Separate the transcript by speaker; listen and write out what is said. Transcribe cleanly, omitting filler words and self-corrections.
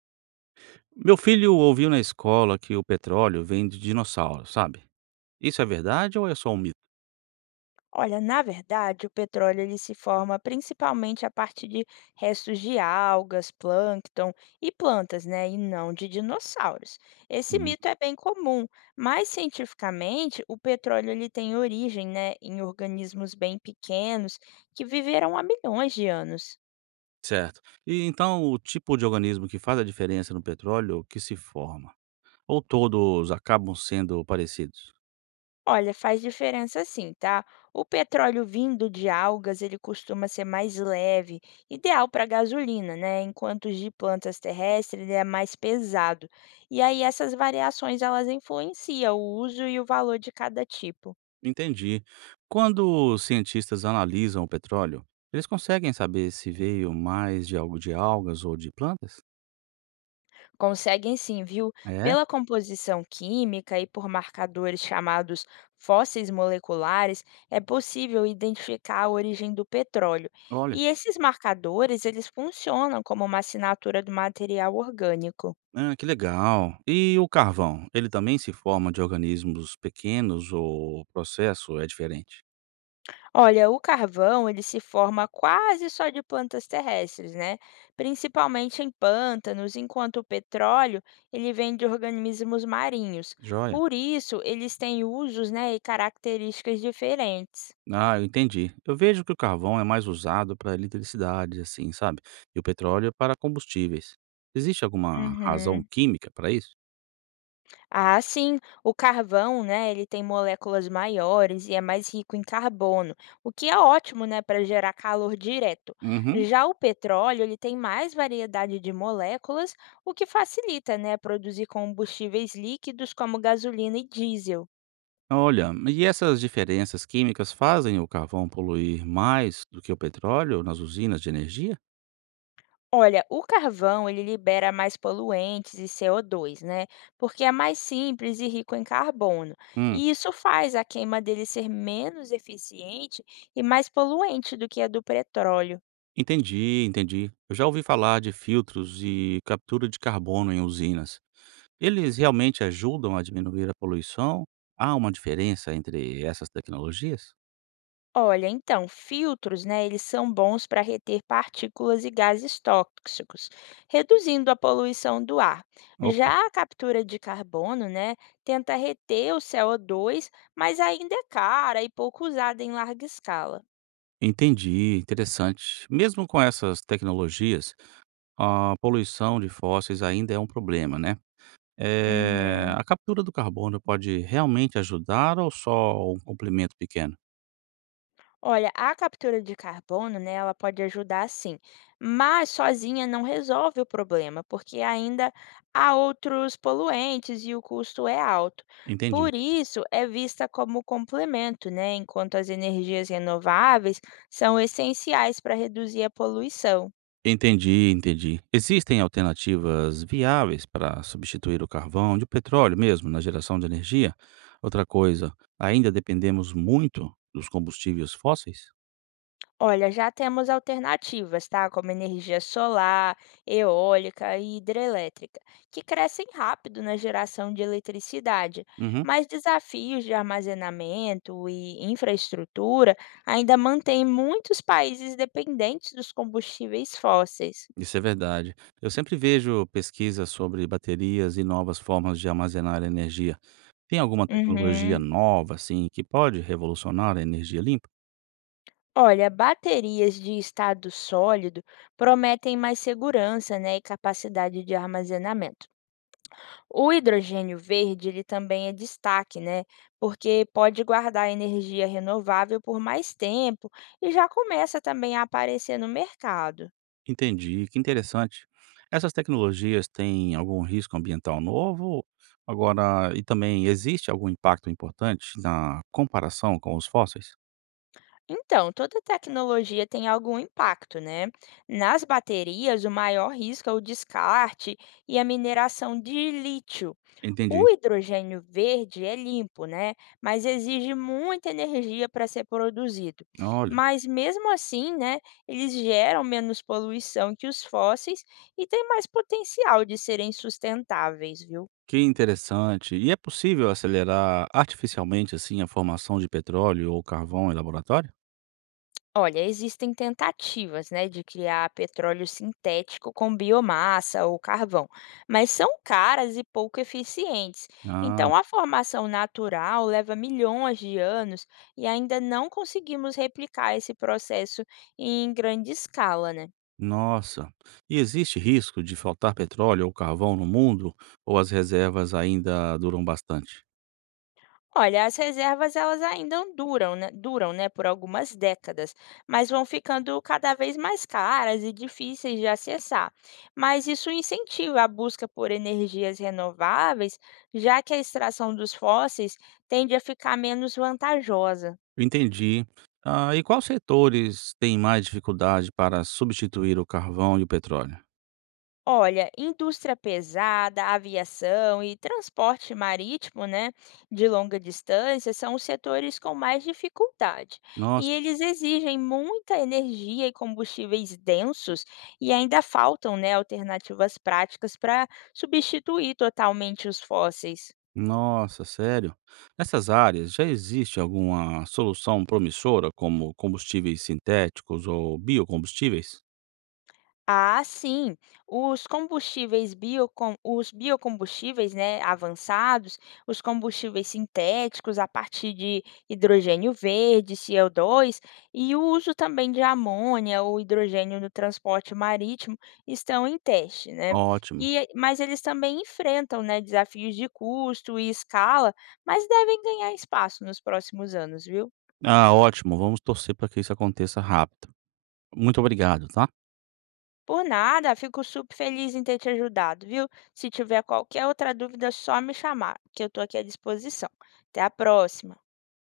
Speaker 1: Meu filho ouviu na escola que o petróleo vem de dinossauro, sabe? Isso é verdade ou é só um mito?
Speaker 2: Olha, na verdade, o petróleo ele se forma principalmente a partir de restos de algas, plâncton e plantas, né, e não de dinossauros. Esse
Speaker 1: Hum,
Speaker 2: mito é bem comum, mas cientificamente o petróleo ele tem origem, né, em organismos bem pequenos que viveram há milhões de anos.
Speaker 1: certo. E então o tipo de organismo que faz a diferença no petróleo que se forma? Ou todos acabam sendo parecidos?
Speaker 2: Olha, faz diferença sim, tá? O petróleo vindo de algas, ele costuma ser mais leve, ideal para gasolina, né? Enquanto os de plantas terrestres, ele é mais pesado. E aí essas variações, elas influenciam o uso e o valor de cada tipo.
Speaker 1: Entendi. Quando os cientistas analisam o petróleo, eles conseguem saber se veio mais de algo de algas ou de plantas?
Speaker 2: Conseguem sim, viu?
Speaker 1: É?
Speaker 2: Pela composição química e por marcadores chamados fósseis moleculares, é possível identificar a origem do petróleo.
Speaker 1: Olha.
Speaker 2: E esses marcadores, eles funcionam como uma assinatura do material orgânico.
Speaker 1: Ah, que legal. E o carvão? Ele também se forma de organismos pequenos ou o processo é diferente?
Speaker 2: Olha, o carvão, ele se forma quase só de plantas terrestres, né? Principalmente em pântanos, enquanto o petróleo, ele vem de organismos marinhos.
Speaker 1: Joia.
Speaker 2: Por isso, eles têm usos, né, e características diferentes.
Speaker 1: Ah, eu entendi. Eu vejo que o carvão é mais usado para eletricidade, assim, sabe? E o petróleo é para combustíveis. Existe alguma razão
Speaker 2: Uhum.
Speaker 1: química para isso?
Speaker 2: Ah, sim. O carvão, né, ele tem moléculas maiores e é mais rico em carbono, o que é ótimo, né, para gerar calor direto.
Speaker 1: Uhum.
Speaker 2: Já o petróleo, ele tem mais variedade de moléculas, o que facilita, né, produzir combustíveis líquidos como gasolina e diesel.
Speaker 1: Olha, e essas diferenças químicas fazem o carvão poluir mais do que o petróleo nas usinas de energia?
Speaker 2: Olha, o carvão ele libera mais poluentes e CO2, né? Porque é mais simples e rico em carbono.
Speaker 1: Hum,
Speaker 2: E isso faz a queima dele ser menos eficiente e mais poluente do que a do petróleo.
Speaker 1: entendi. Eu já ouvi falar de filtros e captura de carbono em usinas. Eles realmente ajudam a diminuir a poluição? Há uma diferença entre essas tecnologias?
Speaker 2: Olha, então, filtros, né, eles são bons para reter partículas e gases tóxicos, reduzindo a poluição do ar.
Speaker 1: Opa.
Speaker 2: Já a captura de carbono, né, tenta reter o CO2, mas ainda é cara e pouco usada em larga escala.
Speaker 1: Entendi, interessante. Mesmo com essas tecnologias, a poluição de fósseis ainda é um problema, né?
Speaker 2: Uhum.
Speaker 1: A captura do carbono pode realmente ajudar ou só um complemento pequeno?
Speaker 2: Olha, a captura de carbono, né, ela pode ajudar sim, mas sozinha não resolve o problema, porque ainda há outros poluentes e o custo é alto.
Speaker 1: Entendi.
Speaker 2: Por isso, é vista como complemento, né, enquanto as energias renováveis são essenciais para reduzir a poluição.
Speaker 1: Entendi. Existem alternativas viáveis para substituir o carvão de petróleo mesmo na geração de energia? Outra coisa, ainda dependemos muito dos combustíveis fósseis?
Speaker 2: Olha, já temos alternativas, tá? Como energia solar, eólica e hidrelétrica, que crescem rápido na geração de eletricidade,
Speaker 1: Uhum.
Speaker 2: mas desafios de armazenamento e infraestrutura ainda mantêm muitos países dependentes dos combustíveis fósseis.
Speaker 1: Isso é verdade. Eu sempre vejo pesquisas sobre baterias e novas formas de armazenar energia. Tem alguma tecnologia
Speaker 2: Uhum.
Speaker 1: nova, assim, que pode revolucionar a energia limpa?
Speaker 2: Olha, baterias de estado sólido prometem mais segurança, né, e capacidade de armazenamento. O hidrogênio verde, ele também é destaque, né? Porque pode guardar energia renovável por mais tempo e já começa também a aparecer no mercado.
Speaker 1: Entendi, que interessante. Essas tecnologias têm algum risco ambiental novo? Agora, e também existe algum impacto importante na comparação com os fósseis?
Speaker 2: Então, toda tecnologia tem algum impacto, né? Nas baterias, o maior risco é o descarte e a mineração de lítio. O
Speaker 1: Entendi.
Speaker 2: hidrogênio verde é limpo, né? Mas exige muita energia para ser produzido.
Speaker 1: Olha,
Speaker 2: Mas mesmo assim, né, eles geram menos poluição que os fósseis e têm mais potencial de serem sustentáveis, viu?
Speaker 1: que interessante. E é possível acelerar artificialmente assim a formação de petróleo ou carvão em laboratório?
Speaker 2: Olha, existem tentativas, né, de criar petróleo sintético com biomassa ou carvão, mas são caras e pouco eficientes.
Speaker 1: Ah,
Speaker 2: Então, a formação natural leva milhões de anos e ainda não conseguimos replicar esse processo em grande escala, né?
Speaker 1: nossa. E existe risco de faltar petróleo ou carvão no mundo ou as reservas ainda duram bastante?
Speaker 2: Olha, as reservas elas ainda duram, né? Duram, né, por algumas décadas, mas vão ficando cada vez mais caras e difíceis de acessar. Mas isso incentiva a busca por energias renováveis, já que a extração dos fósseis tende a ficar menos vantajosa.
Speaker 1: Entendi. Ah, e quais setores têm mais dificuldade para substituir o carvão e o petróleo?
Speaker 2: Olha, indústria pesada, aviação e transporte marítimo, né, de longa distância, são os setores com mais dificuldade. E
Speaker 1: Nossa,
Speaker 2: eles exigem muita energia e combustíveis densos, e ainda faltam, né, alternativas práticas para substituir totalmente os fósseis.
Speaker 1: sério? Nessas áreas já existe alguma solução promissora, como combustíveis sintéticos ou biocombustíveis?
Speaker 2: Ah, sim. Os combustíveis biocom os biocombustíveis, né, avançados, os combustíveis sintéticos a partir de hidrogênio verde, CO2, e o uso também de amônia ou hidrogênio no transporte marítimo estão em teste, né?
Speaker 1: Ótimo.
Speaker 2: Mas eles também enfrentam, né, desafios de custo e escala, mas devem ganhar espaço nos próximos anos, viu?
Speaker 1: Ah, ótimo. Vamos torcer para que isso aconteça rápido. Muito obrigado, tá?
Speaker 2: Por nada, fico super feliz em ter te ajudado, viu? Se tiver qualquer outra dúvida, é só me chamar, que eu estou aqui à disposição. Até a próxima!